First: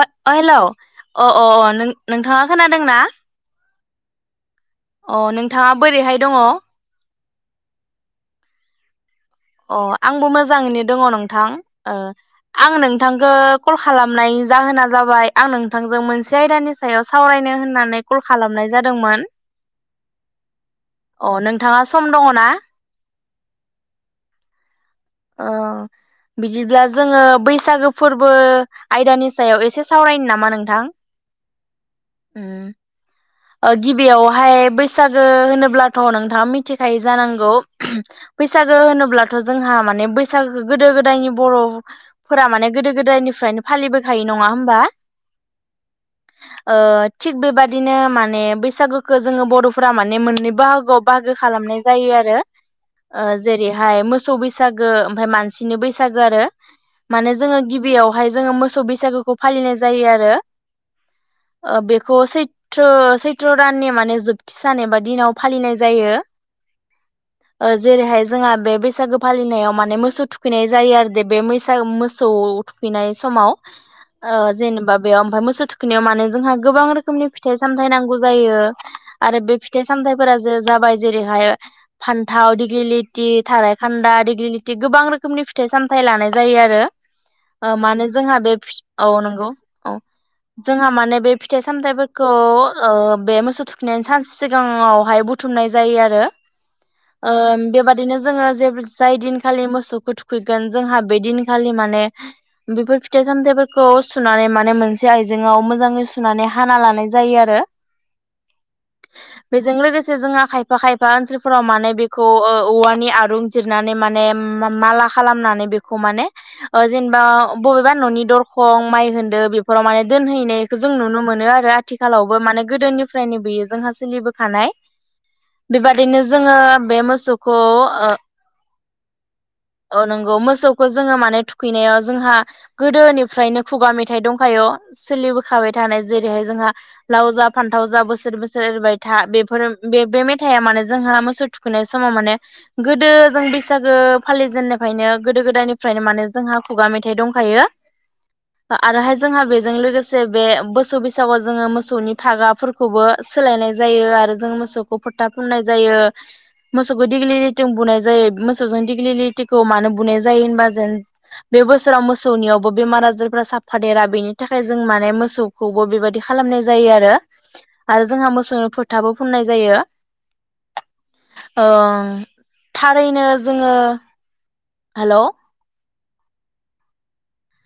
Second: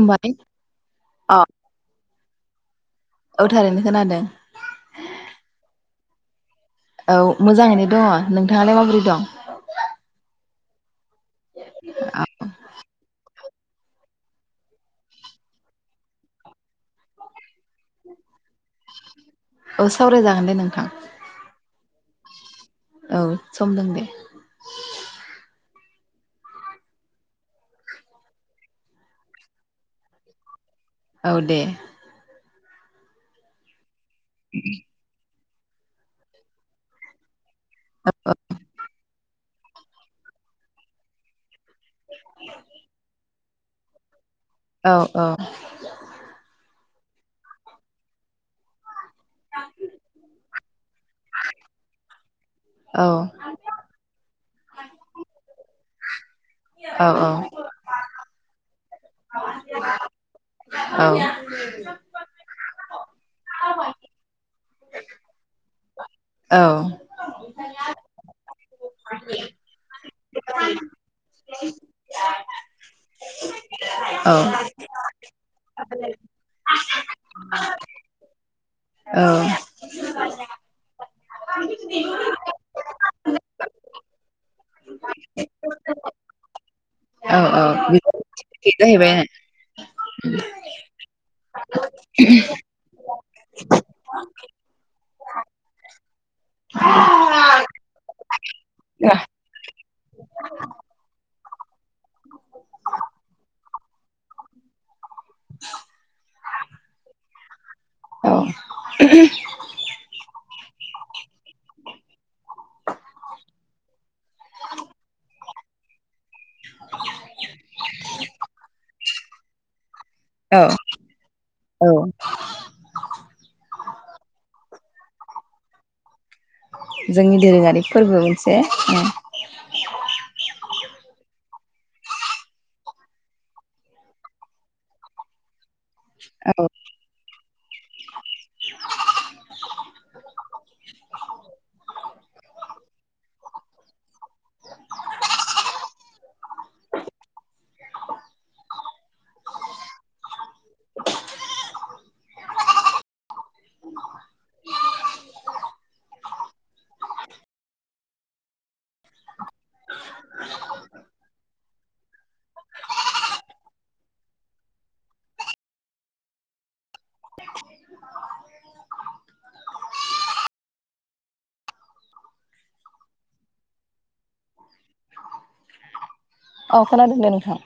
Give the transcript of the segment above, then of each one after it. अ अ hello अ अ अ नोंथाङा खोनादों ना? औ थारैनो खोनादों। बोरैहाय दङ औ मोजाङैनो दङ नोंथाङालाय माबोरै दं? आंबो मोजाङैनो दङ नोंथां ओ आं नोंथांखो कल खालामनाय जाहोना जाबाय आं नोंथांजों मोनसे आयदानि सायाव सावरायनो होननानै कल खालामनाय जादोंमोन। औ सावरायजागोन दे नोंथां। अ नोंथाङा सम दङ ना? औ सम दं दे। अ बिदिब्ला जोङो बैसागो फोरबो आयदानि सायाव एसे सावरायनो नामा नोंथां? औ दे। [inaudible] [inaudible] गिबियावहाय बैसागो हो होनोब्लाथ नोंथाङा मिथिखायो जानांगौ औ बैसागो होनोब्लाथ जोंहा माने बैसागो गोदो गोदायनि बर' फोर माने गोदो गोदायनिफ्रायनो फालिबोखायो नङा होनबा? औ औ थिग बेबायदिनो मान ने बैसागु जोङो बर'फोरा माने मोननै बाहागोआव बाहागो खालामनाय जायो आरो औ ओ जेरैहाय मोसौ बैसागो ओमफ्राय मानसिनि बैसाग बैसागो आरो। औ माने जोङो गिबियावहाय जोङो मोसौ बैसागोखौ फालिनाय जायो औ आरो बेखौ सैथ्र षैट्र दाननि माने जोब सान एबा दिनाव फालिनाय औ जायो जेरैहाय जोंहा बे बैसागो फालिनायाव माने मोसौ थुखैनाय जायो आरो दे बे मोसौ थुखैनाय समाव ओ औ जेनेबा बेयाव ओमफ्राय मोसौ थुखैनायाव माने जोंहा गोबां रोखोमनि फिथाइ सामथायाइ नांगौ जायो। आरो बे फिथाय साम फोरा जे जाबाय जेरैहाय फान्थाव, दिग्लि लाथि, थारायखान्दा, दिग्लि लिथि गोबां रोखोमनि फिथाइ सामथ लानाय जायो आरो औ औ ओ मानो जोंहा बे औ नंगौ। औ जोंहा माने बे फिथाइ सामथायाइफोरखौ ओ बे मोसौ थुखैनायनि सानसे सिगाङावहाय बुथुमनाय जायो आरो ओ बेबादिनो जोङो जे जाय दिनखालि मोसौखौ थुखैगोन जोंहा बे दिनखालि माने बेफोर फिथाइ सामथाइफोरखौ सुनानै माने मोनसे आइजेंआव मोजाङै सुनानै हाना लानाय जायो आरो। औ बेजों लोगोसे जोंहा खायफा खायफा ओनसोलफोराव माने बेखौ औवानि आरुं जिरनानै माने माला खालाम नानै बेखौ माने जेनेबा बबेबा न'नि दरखं, माइ होन बेफोराव माने औ दोनहैनायखौ जों नुनो मोनो आरो औ आथिखालावबो माने- गोदोनिफ्रायनो बियो जोंहा सोलिबोखानाय। बेबादिनो जोङो बे जोंनि मोसौखौ दोरोङारि फोरबो मोनसे ओ नंगौ मोसौखौ जोङो माने थुखैनायाव जोंहा गोदोनिफ्रायनो खुगा मेथाइ दंखायो सोलिबोखाबाय थानाय जेरैहाय औ जोंहा लाव जा फानथाव जा बोसोर बोसोर एरैबाय था बेफोर बे बे मेथाइआ माने जोंहा मोसौ थुखैनाय समाव माने गोदो जों बैसागो फालिजेननायफ्रायनो गोदो गोदायनिफ्रायनो माने जोंहा खुगा मेथाइ दंखायो। आरोहाय जोंहा बेजों लोगोसे बे बोसौ बैसागुआव जोङो मोसौनि थाग्राफोरखौबो सोलायनाय जायो, आरो जों मोसौखौ फोथा फुननाय जायो, मोसौखौ दिग्लिलिथिं बुनाय जायो मोसौजों दिग्लिटिखौ मानो बुनाय जायो होनबा जों बे बोसोराव मोसौनियावबो बेमार आजारफ्रा साफ देरा बेनि थाखाय जों माने मोसौखौबो बेबायादि खालामनाय जायो आरो। आरो जोंहा मोसौ फोथाबो फुननाय जायो। ओ थारैनो जोङो हेल औ, खोनादों दे नोंथां।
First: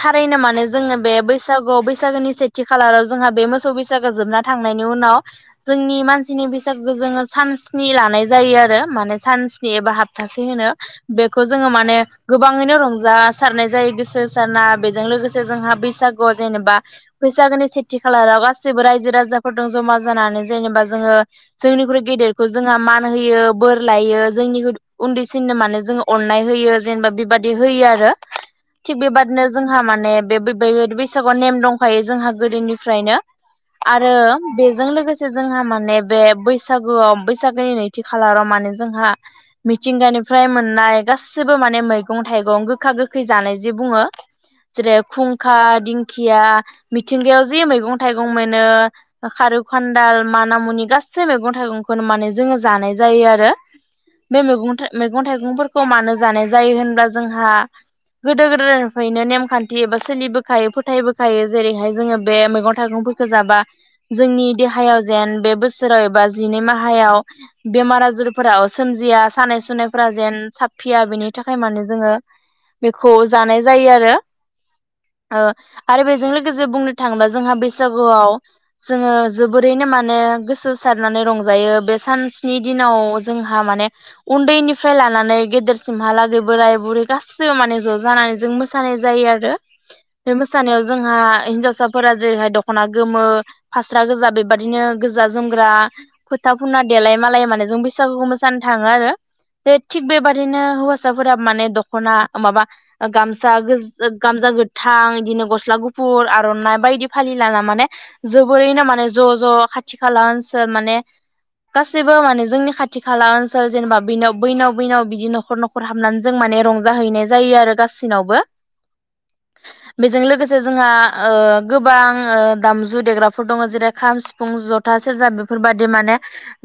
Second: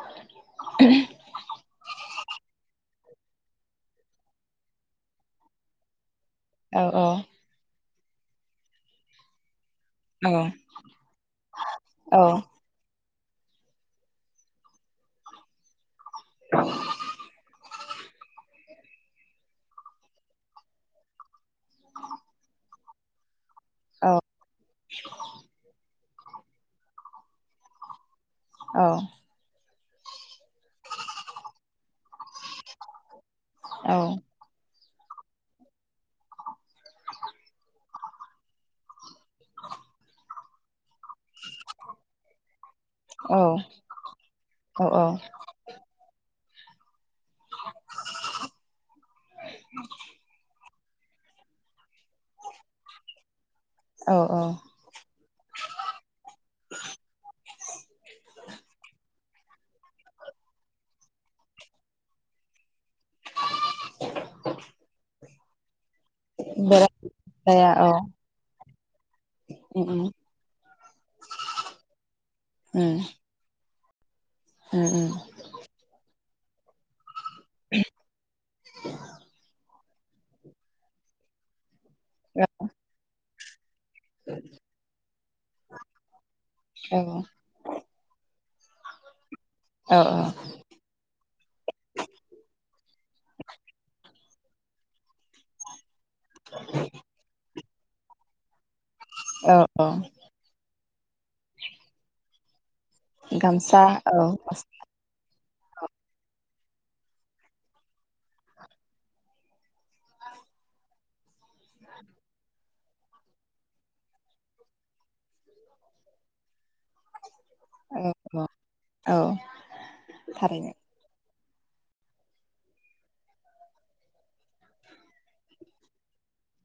थारैनो माने जोङो बे बैसा गुआव बैसागोनि सेथि खालाराव जोंहा बे मोसौ बैसागो जोबना थांनायनि उनाव जोंनि मानसि नि औ बैसागुखौ औ जोङो सान स्नि लानाय जायो आरो। माने सानस्नि एबा औ हाथासे होनो। बेखौ जोङो माने औ गोबाङैनो रंजा सारनाय जायो गोसो होसारना। बेजों लोगोसे जोंहा बैसागो आव जेनेबा बैसागोनि सेथि खालाराव गासिबो रायजो राजाफोरजों जमा जानानै जेनेबा जोङो जोंनिख्रुइ गेदेरखौ जोंहा मान होयो, बोर औ लायो, जोंनिख्रुय उन्दैसिननो माने जोङो अननाय होयो, जेनेबा बेबादि होयो आरो। औ थिग बेबादिनो जोंहा माने बे बैसागुआव नेम दंखायो जोंहा गोदोनिफ्रायनो। आरो बेजों लोगोसे जोंहा माने बे बैसागुआव बैसागोनि नैथि खालाराव माने जोंहा मिथिंगानिफ्राय मोननाय गासिबो माने मैगं थाइगं गोखा गोखै जानाय जायों। जे बुङो औ जेरैहाय खुंखा दिंखिया मिथिंगायाव जि मैगं थाइगं मोनो खारौ खान्दाल माना मुनि गासै मैगं थाइगंखौनो माने जोङो जानाय जायो आरो औ औ बे मैगं थाय मैगं थायगंफोरखौ मानो जानाय जायो होनबा जोंहा गोदो गोद्रायनिफ्रायनो नेमखान्थि एबा सोलिबोखायो फोथायबोखायो जेरैहाय जोङो बे मैगं थाइगंफोरखौ जाबा जोंनि देहायाव जेन बे बोसोराव एबा जिनै माह बेराम हायाव जाया औ बेमार आजार फोरा अ सोमजिया सानाय उम उम सुनायफोरा जेन साबफिया बिनि थाखाय माने जोङो उम बेखौ जानाय जायो आरो उम उम ओ आरो बेजों लोगोसे बुंनोथाङोबा जोंहा बैसागुआव जोङो जोबोरैनो माने गोसो होसारनानै रंजायो बे औ सानस्नि दिनाव जोंहा माने उन्दैनिफ्राय लानानै गेदेरसिमहालागै बोराय बुरै गासि सैबो माने ज जानानै जों मोसानाय जायो आरो औ बे मोसानायाव जोंहा हिनजावसाफोरा जेरैहाय दखना गोमो फास्रा गोजा बेबादिनो गोजा जोमग्रा फोथा फुनना देलाय मालाय माने जों बैसागुखौ मोसानो थाङो आरो औ बे थिग बेबादिनो हौवासाफोरा माने दखना अ माबा गामसा गोज गामसा गोथां इदिनो गस स्ला गुफुर आरनाइ बायदि फालि लाना माने जोबोरैनो माने ज ज खाथि खाला ओनसोल माने गासैबो माने जोंनि खाथि खाला ओनसोल जेनेबा बिनाव बैनाव बैनाव बिदि नखर नखर हाबनानै जों माने रंजाहैनाय जायो आरो औ गासिनावबो। औ बेजों लोगोसे थारैनो जोंहा ओ गोबां ओ दामजु देग्राफोर दङ जेरै खाम सिफुं जथा सेरजा बेफोरबादि माने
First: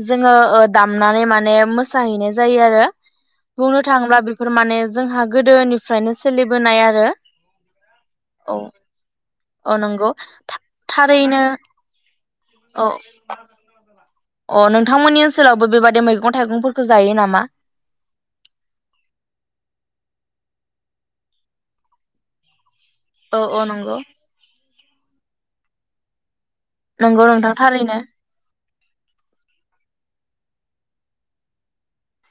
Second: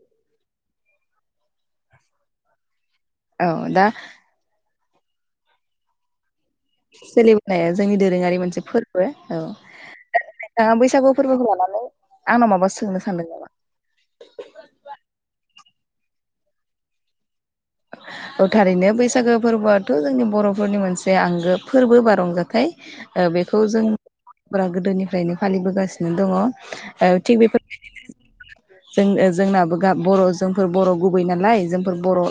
जोङो ओ दामनानै माने मोसाहैनाय जायोआरो औ बुंनो दा थाङोब्ला बेफोर माने - जोंहाग गोदोनिफ्रायनो सोलि सोलिबोनाया जोंनि दोरोङारि औ मोनसे फोरबो औ नोंथाङा बैसागु थारैनो फोरबोखौ लानानै आंनाव माबा औ सोंनो सानदों नामा? अ नोंथांमोननि ओनसोलावबो बेबादि मैगं थाइगंफोरखौ जायो नामा? औ थारैनो बैसागो फोरबोआथ जोंनि बरफोरनि मोनसे आंगो फोरबो बा रंजाथाइ ओ औ बेखौ औ जों नंगौ बारा गोदोनिफ्रायनो फालिबोगासिनो दङ। नंगौ थिग बे नोंथां थारैनो। जों ओ जोंनाबो गा बर जोंफोर बर गुबै नालाय जोंफोर बर ओ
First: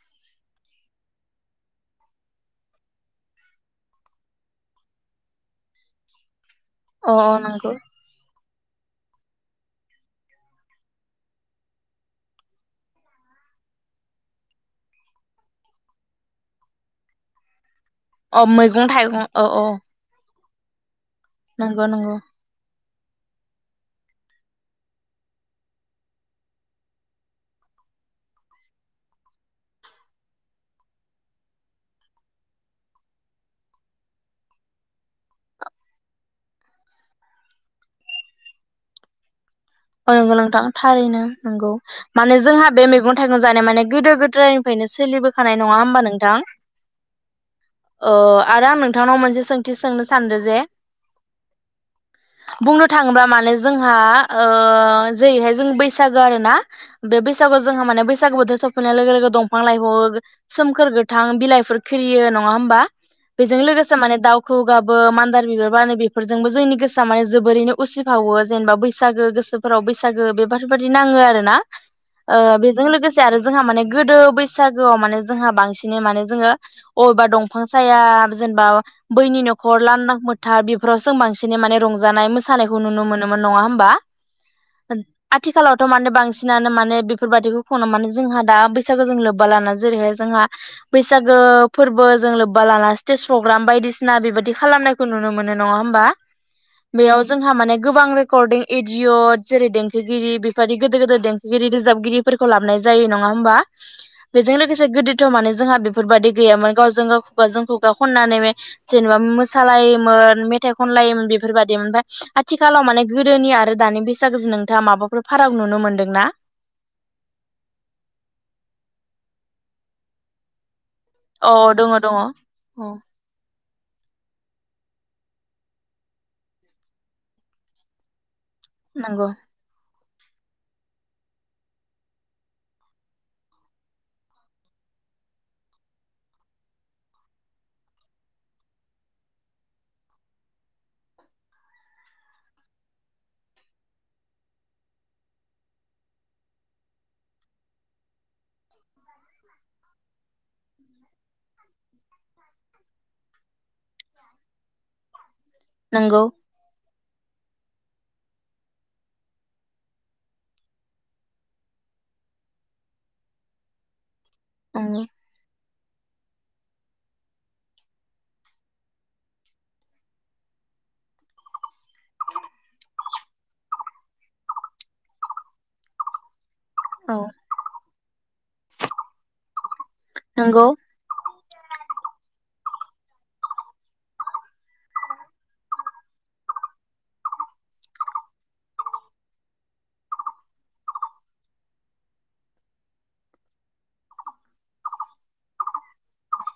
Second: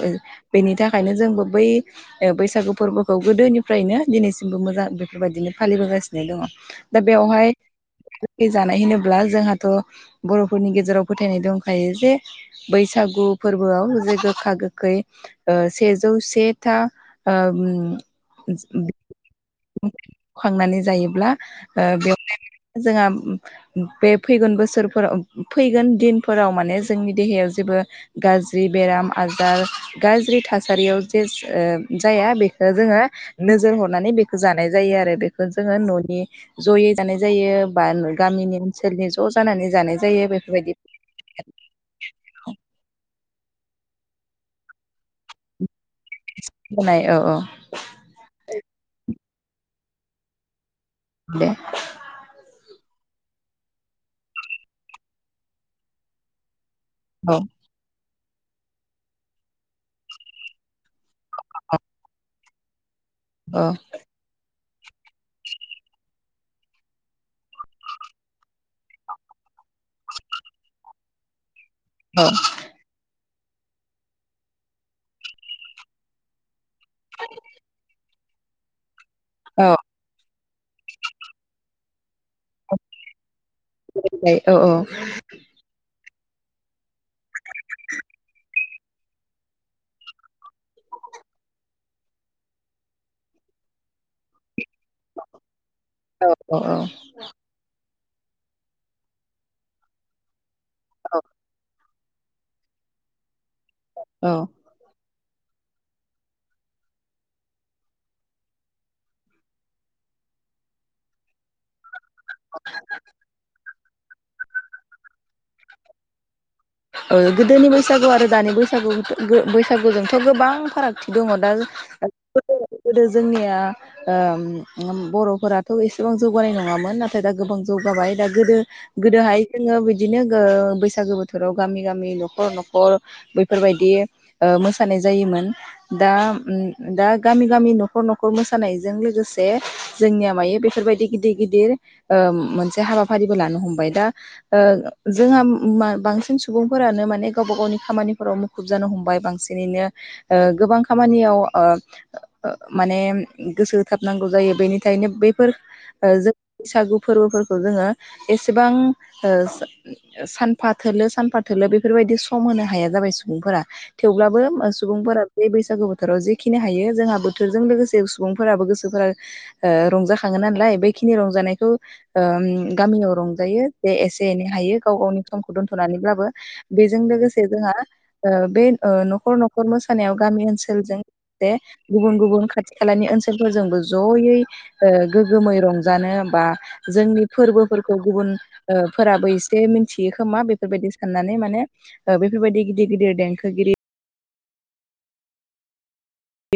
बेनि थाखायनो जोंबो बै ओ बैसागु फोरबोखौ गोदोनिफ्रायनो दिनैसिमबो मोजां बेफोरबायदिनो फालिबोगासिनो दङ। दा औ औ बेवहाय नंगौ जानाय होनो ब्ला जोंहाथ बरफोरनि गेजेराव फोथायनाय दंखायो जे बैसागु फोरबोआव जे गोखा गोखै ओ सेजौ से था ओम अ मैगं थाइगं औ औ। खांनानै जायो। ब्ला ओ नंगौ बेव नंगौ [inaudible] जोंआ बे फैगोन बोसोरफोराव फैगोन दिनफोराव माने जोंनि देहायाव जेबो गाज्रि बेराम आजार गाज्रि थासारियाव जेज ओ जाया बेखौ जोङो नोजोर हरनानै बेखौ जानाय जायो आरो बेखौ जोङो ननि जयै जानाय जायो बा गामिनि ओनसोलनि ज ज जानानै जानाय औ जायो नंगौ नोंथां बेफोरबायदि थारैनो नोंगौ माने जोंहा बे मैगं थाइगं जानाय माने गोदो गोद्रायनिफ्रायनो सोलिबोखानाय नङा होमबा नोंथां होनाय औ ओ आरो आं नोंथांनाव मोनसे सोंथि सोंनो सानदो जे दे। बुंनो थाङोबा माने जोंहा ओ जेरैहाय जों बैसागो आरो ना बे बैसागुआव जोंहा माने बैसा बैसागु बोथोर सफैनाय लोगो लोगो दंफां लाइफावाव सोमखोर गोथां बिलाइफोर खिलियो नङा होमबा। बेजों लोगोसे माने दाउ खौवौ गाबो मान्दार बिबार बारो बेफोरजोंबो जोंनि गोसोआ माने जोबोरैनो उसिफावो जेनेबा बैसा बैसागो गोसोफोराव बैसागो बेफोरबायदि नाङो आरो ना। ओ बेजों लोगो से आरो जोंहा माने गोदो बैसागोआव माने जोंहा बांसिनै माने जोङो अबेबा दंफां साया जेनबा बैनि नखर लान्दां मोन था बेफोरावसो बांसिनै माने रंजानाय मोसानायखौ नुनो मोनोमोन नङा बा दे औ औ आथिखालावथ मानो बां सिनानो माने बि बेफोरबायदिखौ खनो माने जोंहा दा बै बैसागो जों लोब्बा लाना जेरैहाय जोंहा बैसागो फोरबोजों लोब्बा लाना स्टेज पग्राम बायदिसिना बेबादि खालामनायखौ नुनो मोनो नङा होमबा औ औ औ बेयाव जोंहा माने गोबां रेकरदिं एडिअ जेरै देंखोगिरि बे बादि गोदोर गोदोर देंखोगिरि रोजाबगिरिफोरखौ लाबनाय जायो नङा होमबा। औ बेजों लोगोसे गोदो थ माने जोंहा बेफोरबादि गैयामोन गावजों गाव खुगाजों खुगा खननानै मे जेनेबा मोसालायोमोन मेथाइ खनलायोमोन बेफोरबायदिमोन ओमफ्राय आथिखालाव माने गो दोनि आरो दानि बैसागोजों नोंथाङा माबाफोर फाराग नुनो मोनदोंना? ओ गोदोनि बैसागु आरो दानि बैसागु गो बैसागुजोंथ' गोबां फाराग दङ दा अ दङ [unintelligible] दङ औ गोदो जोंनिया ओ उम बर'फोराबोथ' एसेबां जौगानाय नङामोन नाथाय दा गोबां जौगाबाय दा गोदो नंगौ गोदोहाय जोङो बिद बिदिनो गो बैसागो बो बोथोराव गामि गामि न'खर न'खर बैफोरबायदि ओ मोसानाय जायोमोन दा उम दा गामि गामि न'खर न'खर मोसानायजों लोगोसे जोंनिया मायो बेफोरबायदि गिदिर गिदिर ओ मोनसे हाबाफारिबो लानो हमबाय दा ओ जोंहा मा बांसिन सिन सुबुंफोरानो माने गावबा गावनि खामानिफोराव मुखुब जानो हमबाय बांसिनैनो ओ गोबां खामानियाव ओ माने गोसो होथाबनांगौ जायो बेनिथायनो बै फोर ओ नंगौ जों बैसागु फोरबोफोरखौ जोङो एसेबां ओ सानफा थोलो सानफा थोलो बेफोरबायदि सम होनो हाया जाबाय सुबुंफोरा थेवब्लाबो नंगौ सुबुंफोरा बे बैसागु बो थोराव जेखिनि हायो जोंहा बोथोरजों लोगोसे सुबुंफोराबो गोसोफोरा ओ रंजाखाङो नालाय बैखिनि रंजानायखौ ओ उम गामियाव रंजायो जे एसे एनै हायो गाव गावनि समखौ दोनथ' थ'नैब्लाबो बेजों औ लोगोसे जोंहा ओ बे ओ न'खर न'खर मोसा सानायाव गामि नंगौ ओनसोलजों बे गुबुन गुबुन खाथि खालानि ओनसोलफोरजोंबो ज'यै ओ गोगोमै रंजानो बा जोंनि फोरबोफोरखौ गुबुन ओ फोराबो एसे मिथियो खोमा बे बेफोरबायदि साननानै माने ओ बेफोरबायदि गिदिर गिदिर देंखोगिरि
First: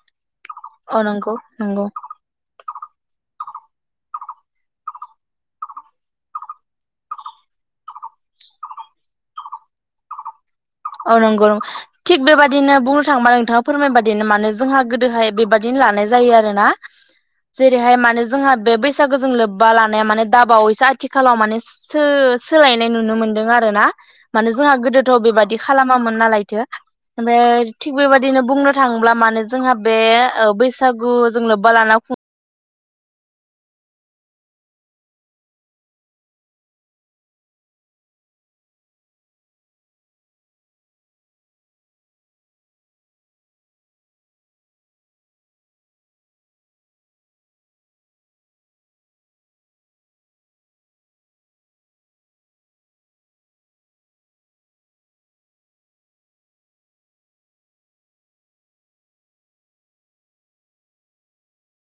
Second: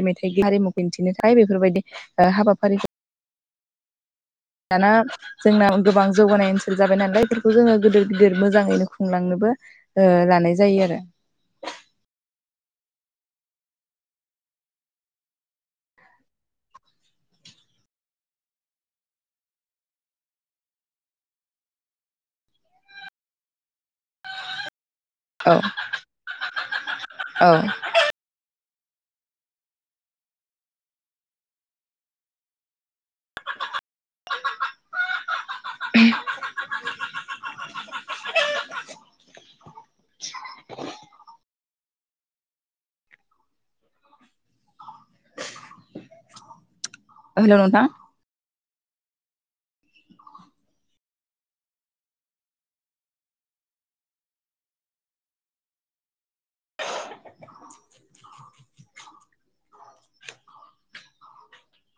मेथाइ हारिमुखौ अ दिन्थिनो नंगौ थायो नंगौ बेफोरबायदि ओ हाबाफारिखौ दाना जोंना गोबां जौगानाय ओनसोल जाबाय नालाय बेफोरखौ जोङो गिदिर गिदिर मोजाङैनो खुंलांनोबो ओ लानाय जायो आरो अ नंगौ नं थिक बेबाद बिदिनो बुंनो थाङोबा नोंथाङा फोरमाय बादिनो माने जोंहा गोदोहाय बेबादिनो लानाय जायो आरोना जेरैहाय माने जोंहा बे बैसागोजों लोब्बा लानाया माने दाबावैसो आथिखालाव माने सो सोलायनाय नुनो मोनदों आरो ना माने जोंहा गोदोथ' औ खालामामोन नालायथो औ ओमफाय थिग बेबायदिनो बुंनो थांब्ला मानोे जोंहा बे बैसागुजों लोब्बा लाना खुं [inaudible] हेल' नोंथां। [inaudible]